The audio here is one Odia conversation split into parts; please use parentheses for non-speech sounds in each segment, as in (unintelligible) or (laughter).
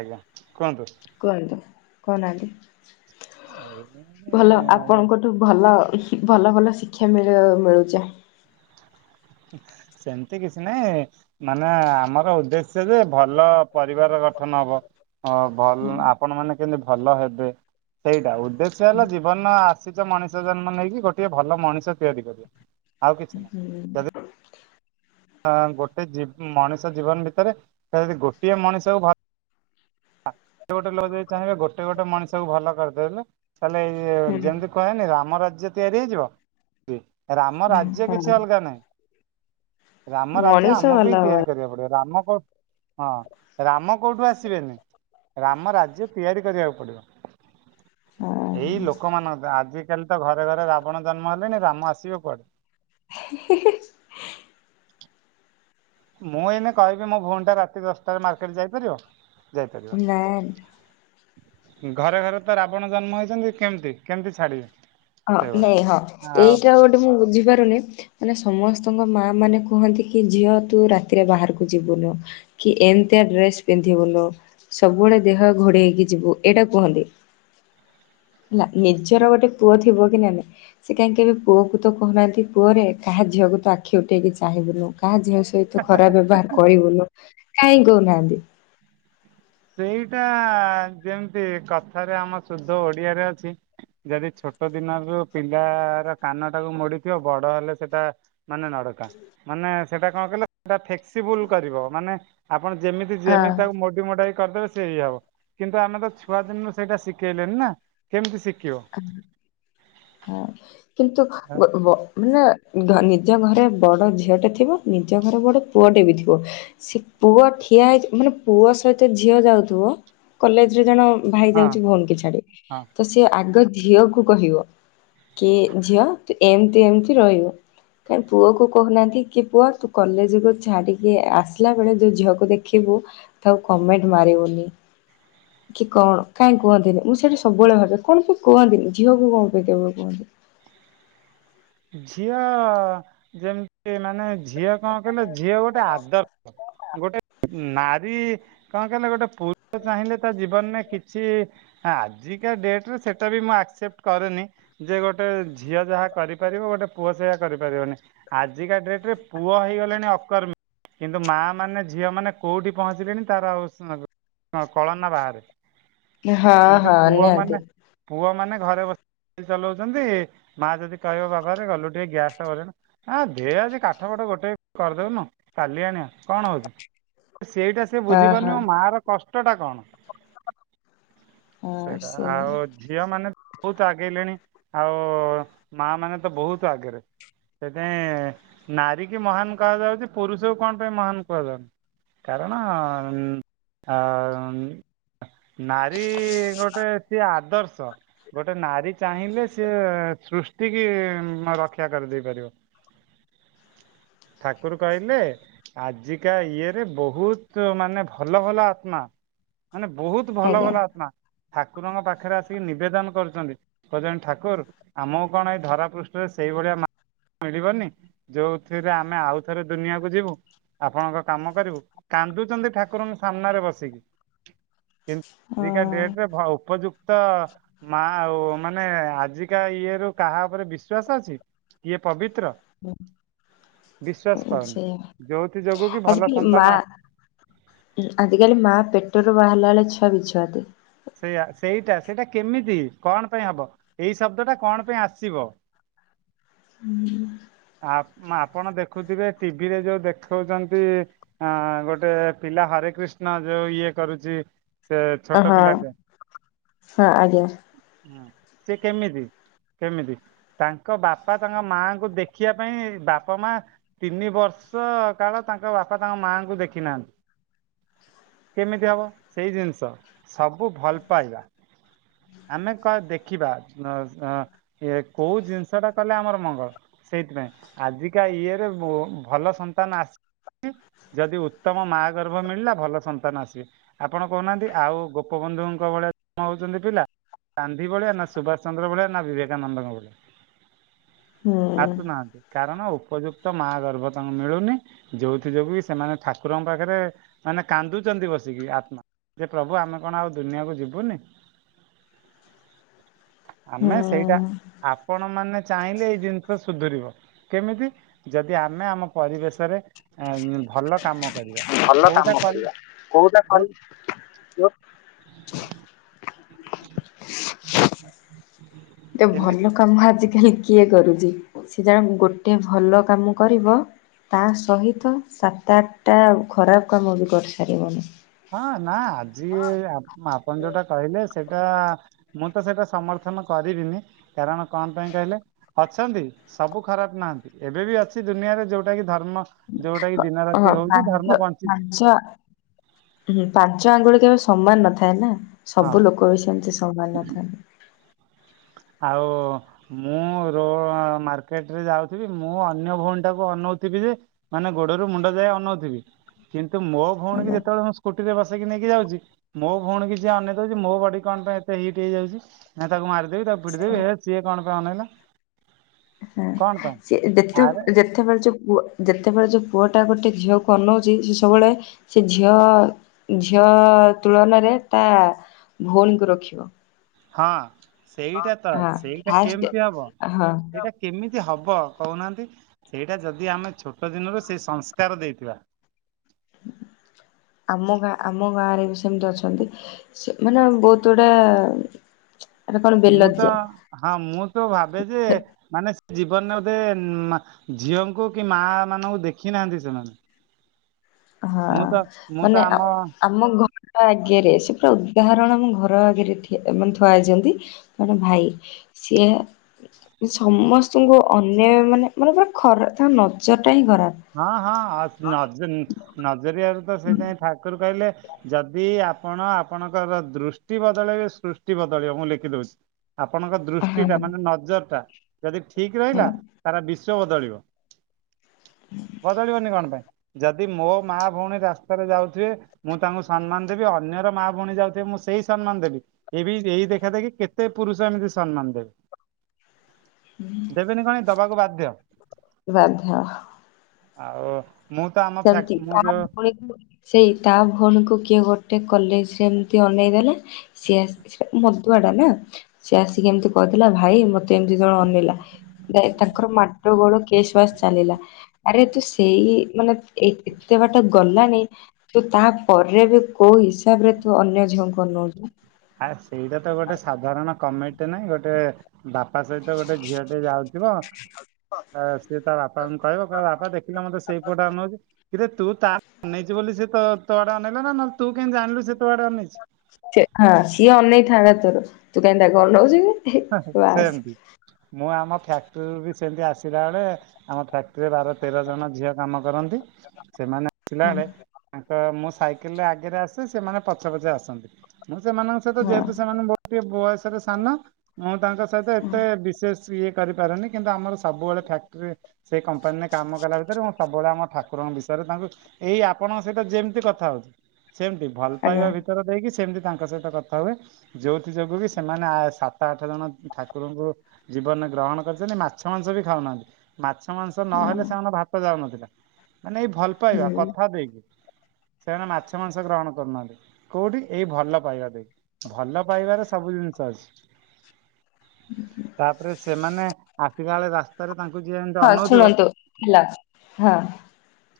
ଆଜ୍ଞା କୁହନ୍ତୁ। କୁହନ୍ତୁ କହୁନାହାନ୍ତି ଏଇ ଭଲ ଆପଣଙ୍କ ଠୁ ଭଲ, ଭଲ ଭଲ ଶିକ୍ଷା ମିଳି ମିଳୁଚି। ସେମତି କିଛି ନାହିଁ। ମାନେ ଆମର ଉଦ୍ଦେଶ୍ୟ ଯେ ଭଲ ପରିବାର ଗଠନ ହବ। ଅ ଭଲ୍ ଆପଣ ମାନ କେମିତି ଭଲ ହେବେ। ସେଇଟା। ଉଦ୍ଦେଶ୍ୟ ହେଲା ଜୀବନ ଆସିଚ ମଣିଷ ଜନ୍ମ ନେଇକି ଗୋଟିଏ ଭଲ ମଣିଷ ତିଆରି କରିବା। ଆଉ କିଛି ନାହିଁ। ହୁଁ ଅ ଗୋଟେ ଜି ମଣିଷ ଜୀବନ ଭିତରେ ତ ଯଦି ଗୋଟିଏ ମଣିଷକୁ ଭ ଗୋଟେ ଗୋଟେ ଲୋକ ଯଦି ଚାହିଁବେ ଗୋଟେ ଗୋଟେ ମଣିଷକୁ ଭଲ କରିଦେଲେ ତାହେଲେ ଇଏ ଯେମିତି ହୁଁ କୁହାଯାଏନି ରାମ ରାଜ୍ୟ ତିଆରି ହେଇଯିବ, ରାମ ରାଜ୍ୟ ହଁ କିଛି ଅଲଗା ନାହିଁ। ରାମ ରାଜ୍ୟ ମଣିଷ ଆମକୁ ଭଲ ହିଁ ହଁ ତିଆରି କରିବାକୁ ପଡିବ। ରାମ କୋଉ ହଁ ରାମ କୋଉଠୁ ଆସିବେନି। ରାମ ରାଜ୍ୟ ତିଆରି କରିବାକୁ ପଡିବ। ଏଇ ଲୋକମାନଙ୍କ ତ ଆଜିକାଲି ତ ଘରେ ଘରେ ରାବଣ ଜନ୍ମ ହେଲେଣି ରାମ ଆସିବ କୁଆଡୁ। ହି ହି ହି। ମୁଁ ଏଇନେ କହିବି ମୋ ଭଉଣୀ ଟା ରାତି ଦଶଟାରେ ମାର୍କେଟ ଯାଇପାରିବ, ଯାଇପାରିବନି। ନାଇଁ ଘରେ ଘରେ ତ ରାବଣ ଜନ୍ମ ହେଇଛନ୍ତି କେମତି କେମତି ଛାଡ଼ିବେ। ହଁ ନାଇଁ ହଁ ଏଇଟା ଗୋଟେ ମୁଁ ବୁଝିପାରୁନି ମାନେ ସମସ୍ତଙ୍କ ମା ମାନେ କୁହନ୍ତି କି ଝିଅ ତୁ ରାତିରେ ବାହାରକୁ ଯିବୁନୁ। କି ଏମତିଆ ଡ୍ରେସ୍ ପିନ୍ଧିବୁନୁ, ସବୁବେଳେ ଦେହ ଘୋଡେଇ ହେଇକି ଯିବୁ ଏଇଟା କୁହନ୍ତି। ହେଲା, ନିଜର ଗୋଟେ ପୁଅ ଥିବ କି ନାନେ ସେ କାହିଁ କେବେ ପୁଅକୁ ତ କହୁନାହାନ୍ତି ପୁଅରେ କାହା ଝିଅକୁ ତ ଆଖି ଉଠେଇକି ଚାହିଁବୁନୁ କାହା ଝିଅ ସହି ତୁ ଖରାପ ବ୍ୟବହାର କରିବୁନୁ। କାହିଁକି କହୁନାହାନ୍ତି? ସେଇଟା ଯେମତି କଥାରେ ଆମ ସୁଧ ଓଡିଆରେ ଅଛି ଯଦି ଛୋଟ ଦିନରୁ ପିଲାର କାନ ଟାକୁ ମୋଡିଥିବ ବଡ ହେଲେ ସେଟା ମାନେ ନଡକା, ମାନେ ସେଟା କଣ କହିଲ ସେଟା ଫେକ୍ସିବୁଲ କରିବ। ମାନେ ଆପଣ ଯେମିତି ହଁ। ଯେମିତି ତାକୁ ମୋଡି ମୁଡାକି କରିଦେବେ ସେ ଇଏ ହବ। କିନ୍ତୁ ଆମେ ତ ଛୁଆଦିନରୁ ସେଇଟା ଶିଖେଇଲେଣିି ନା କେମିତି ଶିଖିବ? ହଁ କିନ୍ତୁ ହଁ ବ ବ ମାନେ ନିଜ ଘରେ ବଡ ଝିଅଟେ ଥିବ ନିଜ ଘରେ ବଡ ପୁଅଟେ ବି ଥିବ। ସେ ପୁଅ ଠିଆ ହେଇ ମାନେ ପୁଅ ସହିତ ଝିଅ ଯାଉଥିବ କଲେଜ ରେ ଜାଣ ଭାଇ ଯାଉଚି ଭଉଣୀ କି ଛାଡି, ହଁ। ତ ସେ ଆଗ ଝିଅକୁୁ କହିବ। କି ଝିଅ ତୁ ଏମତି ଏମତି ରହିବୁ। କାହିଁ ପୁଅ କୁ କହୁନାହାନ୍ତି କି ପୁଅ ତୁ କଲେଜକୁ ଛାଡ଼ିକି ଆସିଲା ବେଳେ ଯଉ ଝିଅକୁ ଦେଖିବୁ ଉ କମେଣ୍ଟ ମାରିବୁନି। କି କଣ କାହିଁ କୁହନ୍ତିନି। ମୁଁ ସେଠି ସବୁବେଳେ ଭାବେ କଣ ପାଇଁ କୁହନ୍ତିନି ଝିଅକୁ କଣ ପାଇଁ କେବଳ କୁହନ୍ତି। ଝିଅ ଯେମିତି ମାନେ ଝିଅ କଣ କହିଲେ ଝିଅ ଗୋଟେ ଆଦର୍ ଗୋଟେ ନାରୀ କଣ କହିଲେ ଗୋଟେ ପୁରୁଷ ଚାହିଁଲେ ତ ଜୀବନରେ କିଛି ଆଜିକା ଡେଟ୍ ରେ ସେଟା ବି ମୁଁ ଆକ୍ସେପ୍ଟ କରେନି ଯେ ଗୋଟେ ଝିଅ ଯାହା କରି ପାରିବ ଗୋଟେ ପୁଅ ସେଇଆ କରିପାରିବନି। ଆଜିକା ଡେଟ୍ ରେ ପୁଅ ହେଇଗଲେଣି ଅକର୍ମୀ କିନ୍ତୁ ମା ମାନେ ଝିଅ ମାନେ କୋଉଠି ପହଞ୍ଚିଲେଣି ତାର। (unintelligible) ହଁ କଳନା ବାହାରେ। ହଁ କିନ୍ତୁ ହଁ ପୁଅ ମାନେ ନିହାତି। ପୁଅ ମାନେ ଘରେ ବସି ଚଲାଉଛନ୍ତି ମା ଯଦି କହିବ ବାବା ରେ ଗଲୁ ଟିକେ ଗ୍ୟାସ୍ ଟା ଭରି ଆଣିବୁ ହ ଦେ ଆଜି କାଠ ପାଠ ଗୋଟେ କରିଦେଉନୁ କଲି ଆଣିବା କଣ ହଉଛି। ସେଇଟା। ସେ ହଁ ହଁ ବୁଝିପାରୁନ ମା ର କଷ୍ଟ ଟା କଣ ହଁ ସେଇଟା ସେଇଆ ଆଉ। ଝିଅ ମାନେ ବହୁତ ଆଗେଇଲେଣି ଆଉ ମା ମାନେ ତ ବହୁତ ଆଗରେ। ସେଥିାଇଁ ନାରୀ କି ମହାନ କୁହାଯାଉଛି ପୁରୁଷକୁ କଣ ପାଇଁ ମହାନ କୁହାଯାଉନି? କାରଣ। ନାରୀ ଗୋଟେ ସିଏ ଆଦର୍ଶ ଗୋଟେ ନାରୀ। ଚାହିଁଲେ ସେି ସୂର୍ଷ୍ଟି କି ରକ୍ଷା କରିଦେଇ ପାରିବ। ଠାକୁର କହିଲେ। ଆଜିକା ଇଏ ରେ ବହୁତ ମାନେ ଭଲ ଭଲ ଆତ୍ମା। ମାନେ ବହୁତ ଭଲ ଆଜ୍ଞା ଭଲ ଆତ୍ମା। ଠାକୁରଙ୍କ ପାଖରେ ଆସିକି ନିବେଦନ କରିଛନ୍ତି କହୁଛନ୍ତି ଠାକୁର ଆମ। କଣ ଏଇ ଧରା ପୃଷ୍ଠରେ ସେଇଭଳିଆ। ମିଳିବନି ଯୋଉଥିରେ ଆମେ ଆଉ ଥରେ ଦୁନିଆକୁ ଯିବୁ। ଆପଣଙ୍କ କାମ କରିବୁ କାନ୍ଦୁଛନ୍ତି ଠାକୁରଙ୍କ ସାମ୍ନାରେ ବସିକି। କିନ୍ତୁ ଆଜିକା ହଁ। ଡେଟରେ ଉପଯୁ ତ ମା ଆଉ ମାନେ ଆଜିକା ଇଏ ରୁ। କାହା ଉପରେ ବିଶ୍ୱାସ ଅଛି କିଏ ପବିତ୍ର। ବିଶ୍ୱାସ ପାଉନି ସେଇଆ ଯୋଉଥି ଯୋଗୁ କି ଭଲ ଆଜିକାଲି ମା ସନ୍ତାନ ଆ ଆଜିକାଲି ମାଆ ପେଟରୁ ବାହାରିଲାେଳେ ଛୁଆ ବିଛୁଆତି। ସେଇୟା ସେଇଟା ସେଇଟା କେମିତି କଣ ପାଇଁ ହବ ଏଇ ଶବ୍ଦଟା କଣ ପାଇଁ ଆସିବ। ହୁଁ। ଆ ଆପଣ ଦେଖୁଥିବେ ଟିଭିରେ ଯୋଉ ଦେଖାଉଛନ୍ତି। ହଁ ଗୋଟେ ପିଲା ହରେ କୃଷ୍ଣ ଯୋଉ ଇଏ କରୁଛି। ସେ ହଁ ଛୋଟ ପିଲାଟେ। ହଁ ଆଜ୍ଞା ହୁଁ ସେ କେମିତି କେମିତି ତାଙ୍କ ବାପା ତାଙ୍କ ମାଙ୍କୁ ଦେ ଶଖିବା ପାଇଁ ବାପା ମା। ତିନି ବର୍ଷ କାଳ ତାଙ୍କ ବାପା ତାଙ୍କ ମାଆଙ୍କୁ ଦେଖି ନାହାନ୍ତି। କେମିତି ହବ ସେଇ ଜିନିଷ ସବୁ ଭଲ ପାଇବା। ଆମେ ଦେଖିବା କୋଉ ଜିନିଷ ଟା କଲେ ଆମର ମଙ୍ଗଳ। ସେଇଥିପାଇଁ ଆଜିକା ଇଏରେ ଭଲ ସନ୍ତାନ ଆ ଯଦି ଉତ୍ତମ ମା ଗର୍ଭ ମିଳିଲା ଭଲ ସନ୍ତାନ ଆସିବେ। ଆପଣ କହୁନାହାନ୍ତି ଆଉ ଗୋପବନ୍ଧୁଙ୍କ ଭଳିଆ ଜନ୍ମ ହଉଛନ୍ତି ପିଲା। ଗାନ୍ଧି ଭଳିଆ ନା ସୁଭାଷ ଚନ୍ଦ୍ର ଭଳିଆ ନା ବିବେକାନନ୍ଦଙ୍କ ଭଳିଆ। ହୁଁ। ଆସୁନାହାନ୍ତି କାରଣ ଉପଯୁକ୍ତ ମା ଗର୍ଭ ତାଙ୍କୁ ମିଳୁନି। ଯୋଉଥି ଯୋଗରୁ କି ସେମାନେ ଠାକୁରଙ୍କ ପାଖରେ ମାନେ କାନ୍ଦୁଛନ୍ତି ବସିକି ଆତ୍ମା। ଯେ ପ୍ରଭୁ ଆମେ କଣ ଆଉ ଦୁନିଆକୁ ଯିବୁନି। ଆମେ ସେଇଟା ହୁଁ। ଆପଣ ମାନେ ଚାହିଁଲେ ଏଇ ଜିନି ସୁଧୁରିବ କେମିତି ଯଦି ଆମେ ଆମ ପରିବେଶରେ ଭଲ କାମ। କରିବା ଭଲ କୋଉଟା କାମ କରି କରିବା କୋଉଟା ଯୋଉ କରି ଏତେ କେମିତି ଭଲ। କାମ ଆଜିକାଲି କିଏ କରୁଛି ସେ ଜଣେ ଗୋଟେ ଭଲ କାମ କରିବ। ତା ସହିତ ସାତ ଆଠଟା ଖରାପ କାମ ବି କରିସାରିବନି। ହଁ ନା ଆଜି ଆପଣ ଯୋଉଟା କହିଲେ ସେଇଟା। ମୁଁ ତ ସେଇଟା ସମର୍ଥନ କରିବିନି କାରଣ କଣ ପାଇଁ କହିଲେ। ଅଛନ୍ତି ସବୁ ଖରାପ ନାହାନ୍ତି ଏବେ ବି ଅଛି ଦୁନିଆରେ ଯୋଉଟା କି ଧର୍ମ। ଯୋଉଟା କିି ଦିନ ହଁ ରାତି ହଉଛି ଧର୍ମ ପାଞ୍ଚ ବଞ୍ଚିଛି। ପାଞ୍ଚ ହୁଁ ପାଞ୍ଚ ଆଙ୍ଗୁଳି କେବେ ସମାନ ନଥାଏ ନା ହଁ ସବୁ ଲୋକ ବି ସେମତି ସମାନ ନଥାନ୍ତି। ଆଉ। ମୁଁ ର ମାର୍କେଟରେ ଯାଉଥିବି ମୁଁ ଅନ୍ୟ ଭଉଣୀ ଟାକୁ ଅନଉଥିବି ଯେ। ମାନେ ଗୋଡରୁ ମୁଣ୍ଡ ଯା ଆଉ ନଉଥିବି। କିନ୍ତୁ ମୋ ଭଉଣୀ କି ଯେତେବେଳେ ମୁଁ ସ୍କୁଟି ରେ ବସେଇକି ନେଇକି ଯାଉଛି। ମୋ ଭଉଣ କିଛି ଅନେଇ ଦଉଛି ମୋ ବଡି କଣ ପାଇଁ ଏତେ ହିଟ୍ ହେଇଯାଉଛିଁ ତାକୁ ମାରିବି ତାକୁ। ପଦେବ ଆଜ୍ଞା। ସିଏ କଣ ପାଇଁ ନାଇଲା। ହଁ ସେ ଯେତେ ଆରେ ଯେ। ଯେତେବେଳେ ଯୋଉ ପୁଅ ଯେତେବେଳେ ଯୋଉ ପୁଅଟା ଗୋଟେ ଝିଅକୁ ଅନଉଛି ସେ ସବୁବେଳେ। ସେ ଝିଅ ଝିଅ ତୁଳନାରେ ତା ଭଉଣୀକୁ ରଖିବ। ହଁ ସେଇଟା ତ ହଁ ସେଇଟା ଫାଷ୍ଟ କେମିତି ହବ ହଁ ସେଇଟା। କେମିତି ହବ କହୁନାହାନ୍ତି ସେଇଟା ଯଦି ଆମେ ଛୋଟ ଦିନରୁ ସେ ସଂସ୍କାର ଦେଇଥିବା। ଆମ ଗାଁ ଆମ ଗାଁ ରେ ବି ସେମିତି ଅଛନ୍ତି। ସେ ମାନେ ବହୁତ ଗୁଡା। ଏଟା କଣ ମୁଁ ତ ବେଲଜ୍ୟା ହଁ ମୁଁ ତ ଭାବେ ଯେ। ମାନେ ସେ ଜୀବନରେ ବୋଧେ ଝିଅଙ୍କୁ କି ମା ମାନଙ୍କୁ ଦେଖି ନାହାନ୍ତି ସେମାନେ। ହଁ ମୁଁ ତ ମୁଁ ତ ମାନେ। ଆମ ଆମ ଘର ଆଗରେ ସେ ପୁରା ଉଦାହରଣ ଆମ ଘର ଆଗରେ ମାନେ ଥୁଆଯାଇଛନ୍ତି। ଜଣେ ଭାଇ ସିଏ। ସମସ୍ତଙ୍କୁ ଅନ୍ୟ ମାନେ ମାନେ ପୁରା ଖରା ତା ନଜର ଟା ହିଁ ଖରାପ। ହଁ ହଁ ନଜରଆରୁ ତ ସେଇଥିାଇଁ ଠାକୁର କହିଲେ ଯଦି। ଆପଣ ଆପଣଙ୍କର ଦୃଷ୍ଟି ବଦଳେଇବେ ସୃଷ୍ଟି ବଦଳିବ ମୁଁ ଲେଖିଦଉଛି। ଆପଣଙ୍କ ଦୃଷ୍ଟି ହଁ ଟା ମାନେ ନଜର ଟା ଯଦି ଠିକ ହଁ ରହିଲା ତାରା ବିଶଵ ବଦଳିବ। (inaudible) ବଦଳିବନି କଣ ପାଇଁ ଯଦି ମୋ ମା ଭଉଣୀ ରାସ୍ତାରେ ଯାଉଥିବେ। ମୁଁ ତାଙ୍କୁ ସମ୍ମାନ ଦେବି ଅନ୍ୟର ମା ଭଉଣୀ ଯାଉଥିବେ ମୁଁ ସେଇ ସମ୍ମାନ ଦେବି। ଏ ବି ଏଇ ଦେଖା ଦେଖି କେତେ ପୁରୁଷ ଏମିତି ସମ୍ମାନ ଦେବେ। ଦେବେନି କଣ ଦବାକୁ ବାଧ୍ୟ। ବାଧ୍ୟ୍ୟ। ଆଉ। ମୁଁ ତ। ଫ୍ୟାକ୍ଟ ସେମତି। ମୁଁ ଯୋଉ ସେଇ ତା ଭଉଣୀକୁ କିଏ ଗୋଟେ କଲେଜରେ ଏମିତି ଅନେଇଦେଲେ। ସିଏ ମଦୁଆ ଟା ନା ସିଏ ଆସିକି ଏମିତି କହିଥିଲା ଭାଇ ମତେ ଏମିତି ଜଣ ଅନେଇଲା। ତାଙ୍କର ମାଡ ଗୋଳ କେଶ ବାସ ଚାଲିଲା ଆରେ ତୁ ସେଇ ମାନେ। ଏ ଏତେ ବାଟ ଗଲାଣିି। ତୁ ତା ପରେ ବି କୋଉ ହିସାବରେ ତୁ ଅନ୍ୟ ଝିଅଙ୍କ ଅନୋଉଛୁ। ଆଁ ସେଇଟା ତ ଗୋଟେ ସାଧାରଣ କମିଟି ନାହିଁ ଗୋଟେ। ବାପା ସହିତ ଗୋଟେ ଝିଅ ଟେ ଯାଉଥିବ। ସେ ତା ବାପାଙ୍କୁ କହିବ କହିବ ବାପା ଦେଖିଲେ ମତେ ସେଇ ପୁଅଟା ଅନଉଛି। କିରେ ତୁ ଆଡେ ଅନେଇଲା ବୋଲି ସେ ତୁଆଡେ ଅନେଇଲା ନା ନହେଲେ ତୁ କେହିତି ଜାଣିଲୁ ସେ ତୁଆଡେ ଅନେଇଛି। ସେ ହଁ ସିଏ ଅନେଇ ଥାନ୍ତା ତୋର ତୁ କାହିଁକି ତାକୁ ଅନଉଛି କି। ବାସ୍। ସେମତି ମୁଁ ଆମ ଫ୍ୟାକ୍ଟ୍ରିରୁୁ ବି ସେମତି ଆସିଲା ବେଳେ ଆମ ଫ୍ୟାକ୍ଟ୍ରିରେ ବାର ତେର ଜଣ ଝିଅ କାମ କରନ୍ତି ସେମାନେ ହଁ ଥିଲାବେଳେ ତାଙ୍କ ମୁଁ ସାଇକେଲରେ ଆଗରେ ଆସେ ସେମାନେ ପଛେ ପଛେ ଆସନ୍ତି ମୁଁ ସେମାନଙ୍କ ହଁ ଯେହେତୁ ସେମାନେ ମୋଠୁ ବୟସରେ ସାନ ମୁଁ ତାଙ୍କ ସହିତ ହଁ ଏତେ ବିଶେଷ ଇଏ କରିପାରୁନେ କିନ୍ତୁ ଆମର ସବୁବେଳେ ଫ୍ୟାକ୍ଟି ସେଇ କମ୍ପାନୀରେ କାମ କଲା ଭିତରେ ମୁଁ ସବୁବେଳେ ଆମ ଠାକୁରଙ୍କ ବିଷୟରେ ତାଙ୍କୁ ଏଇ ଆପଣଙ୍କ ସହିତ ଯେମିତି କଥା ହଉଛି ସେମିତି ଭଲ ଆଜ୍ଞା ପାଇବା ଭିତରେ ଦେଇକି ସେମିତି ତାଙ୍କ ସହିତ କଥା ହୁଏ ଯୋଉଥି ଯୋଗୁ କି ସେମାନେ ଆ ସା ସାତ ଆଠ ଜଣ ଠାକୁରଙ୍କୁ ଜୀବନ ଗ୍ରହଣ କରିଛନ୍ତି ମାଛ ମାଂସ ବି ଖାଉନାହାନ୍ତି ମାଛ ମାଂସ ନହେଲେ ସେମାନଙ୍କ ଭାତ ଯାଉନଥିଲା ମାନେ ଏଇ ଭଲ ପାଇବା ହୁଁ। କଥା ଦେଇକି ସେମାନେ ମାଛ ମାଂସ ଗ୍ରହଣ କରୁନାହାନ୍ତି କୋଉଠି ଏଇ ଭଲ ପାଇବା ଦେଇ। ଭଲ ପାଇବାରେ ସବୁ ଜିନିଷ ଅଛି। ତାପରେ ସେମାନେ ଆସିଲା ବେଳେ ରା ରାସ୍ତା ରେ ତାଙ୍କୁ ଯିଏ ହଁ ଅନଉଥିବ ଶୁଣନ୍ତୁ ହେଲା ହଁ।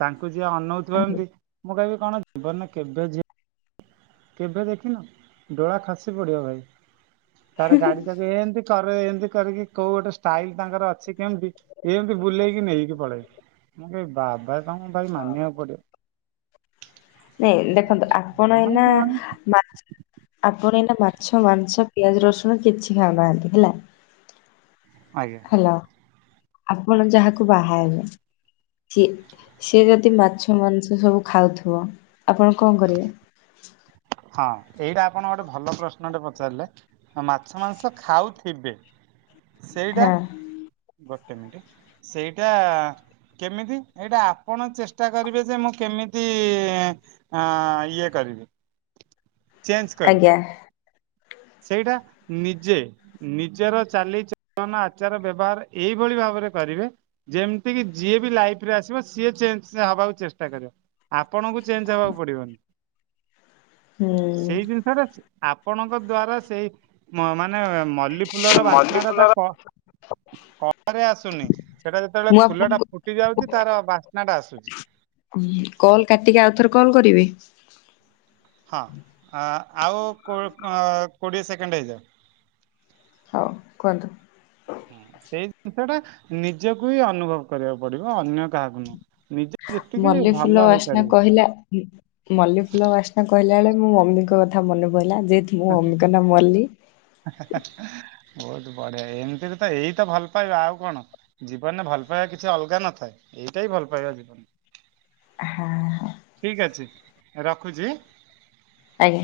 ତାଙ୍କୁ ଯିଏ ଅନଉଥିବ ଏମିତି ମୁଁ କହିବି କଣ ଜୀବନରେ କେବେ ଝିଅ କେବେ ଦେଖିନ ଡୋଳା ଖସି ପଡିବ ଭାଇ ତାର ଗାଡି ତାକୁ ଏମିତି କରେ ଏମିତି କରିକି କୋଉ ଗୋଟେ ଷ୍ଟାଇଲ ତାଙ୍କର ଅଛି କେମିତି ଏମିତି ବୁଲେଇକି ନେଇକି ପଳେଇ ମୁଁ ବାବା ତମକୁ ଭାଇ ମାନିବାକୁ ପଡିବ। ନାଇଁ ଦେଖନ୍ତୁ ଆପଣ ମାନେ ଏଇନା ସେମାନେ ମା ଆପଣ ଏଇନା ମା ମାଛ, ମାଂସ, ପିଆଜ, ରସୁଣ କିଛି ଖାଉନାହାନ୍ତି ହେଲା। ଆଜ୍ଞା। ହେଲୋ ଆପଣ ଯାହାକୁ ବାହାହେବେ ସିଏ ସିଏ ଯଦି ମାଛ ମାଂସ ସବୁ ଖାଉଥିବ ଆପଣ କଣ କରିବେ? ହଁ ଏଇଟା ଆପଣ ଗୋଟେ ଭଲ ପ୍ରଶ୍ନଟେ ପଚାରିଲେ। ମାଛ ମାଂସ ଖାଉଥିବେ ସେଇଟା ହଁ ଗୋଟେ ମିନିଟ। ସେଇଟା କେମିତି ଏଇଟା ଆପଣ ଚେଷ୍ଟା କରିବେ ଯେ ମୁଁ କେମିତି ଆଁ ଇଏ କରିବି। ଚେଞ୍ଜ କରିବି। ଆଜ୍ଞା ସେଇଟା ନିଜେ ନିଜର ଚାଲିଚଳନ ଆଚାର ବ୍ୟବହାର ଏଇଭଳି ଭାବରେ କରିବେ। ଯେମିତି କିି ଯିଏ ବି ଲାଇଫ ରେ ଆସିବ ସିଏ ଚେଞ୍ଜ ହେବାକୁ ଚେଷ୍ଟା କରିବ। ଆପଣଙ୍କୁ ଚେଞ୍ଜ ହବାକୁ ପଡିବନି ସେଇ ହୁଁ। ଜିନିଷ ଟା ଆପଣ ଦ୍ଵାରା ସେଇ ମାନେ ମଲ୍ଲି ଫୁଲର ମଲ୍ଲୀ ବାସ୍ନା ଟା ତା ଫୁଲର କ ପରେ ଆସୁନି ସେଟା ଯେତେବେଳେ ମୁଁ ଫୁଲ ଟା ଆପଣଙ୍କୁ ଫୁଟି ଯାଉଛି ତାର ବାସ୍ନା ଟା ଆସୁଛି। କଲ୍ କାଟିକି ଆଉ ଥରେ କଲ୍ କରିବି? ହଁ ଆଉ କୋ କୋଡ଼ିଏ ସେକେଣ୍ଡ ହେଇଯାଉ। ହଉ କୁହନ୍ତୁ? ହଁ ସେଇ ଜିନିଷ ଟା ନିଜକୁ ହିଁ ଅନୁଭବ କରିବାକୁ ପଡିବ ଅନ୍ୟ କାହାକୁ ନୁହଁ। ନିଜେ ଯେତିକି ମଲ୍ଲି ଭଲ ଫୁଲ ବାସ୍ନା ହେଇପାରିବେ। କହିଲା ମଲ୍ଲୀ ଫୁଲ ବାସ୍ନା କହିଲା ବେଳେ ମୋ ମମିଙ୍କ କଥା ମନେ ପଡିଲା ଯେହେତୁ ମୋ ମମିଙ୍କ ନା ମଲ୍ଲୀ। ବହୁତ ବଢିଆ ଏମିତି ବି ତ ଏଇ ତ ଭଲ ପାଇବା ଆଉ କଣ। ଜୀବନରେ ଭଲ ପାଇବା କିଛି ଅଲଗା ନଥାଏ ଏଇଟା ହିଁ ଭଲ ପାଇବା ଜୀବନରେ। ହଁ ହଁ। ଠିକ୍ ଅଛି ରଖୁଛି। ଆଜ୍ଞା।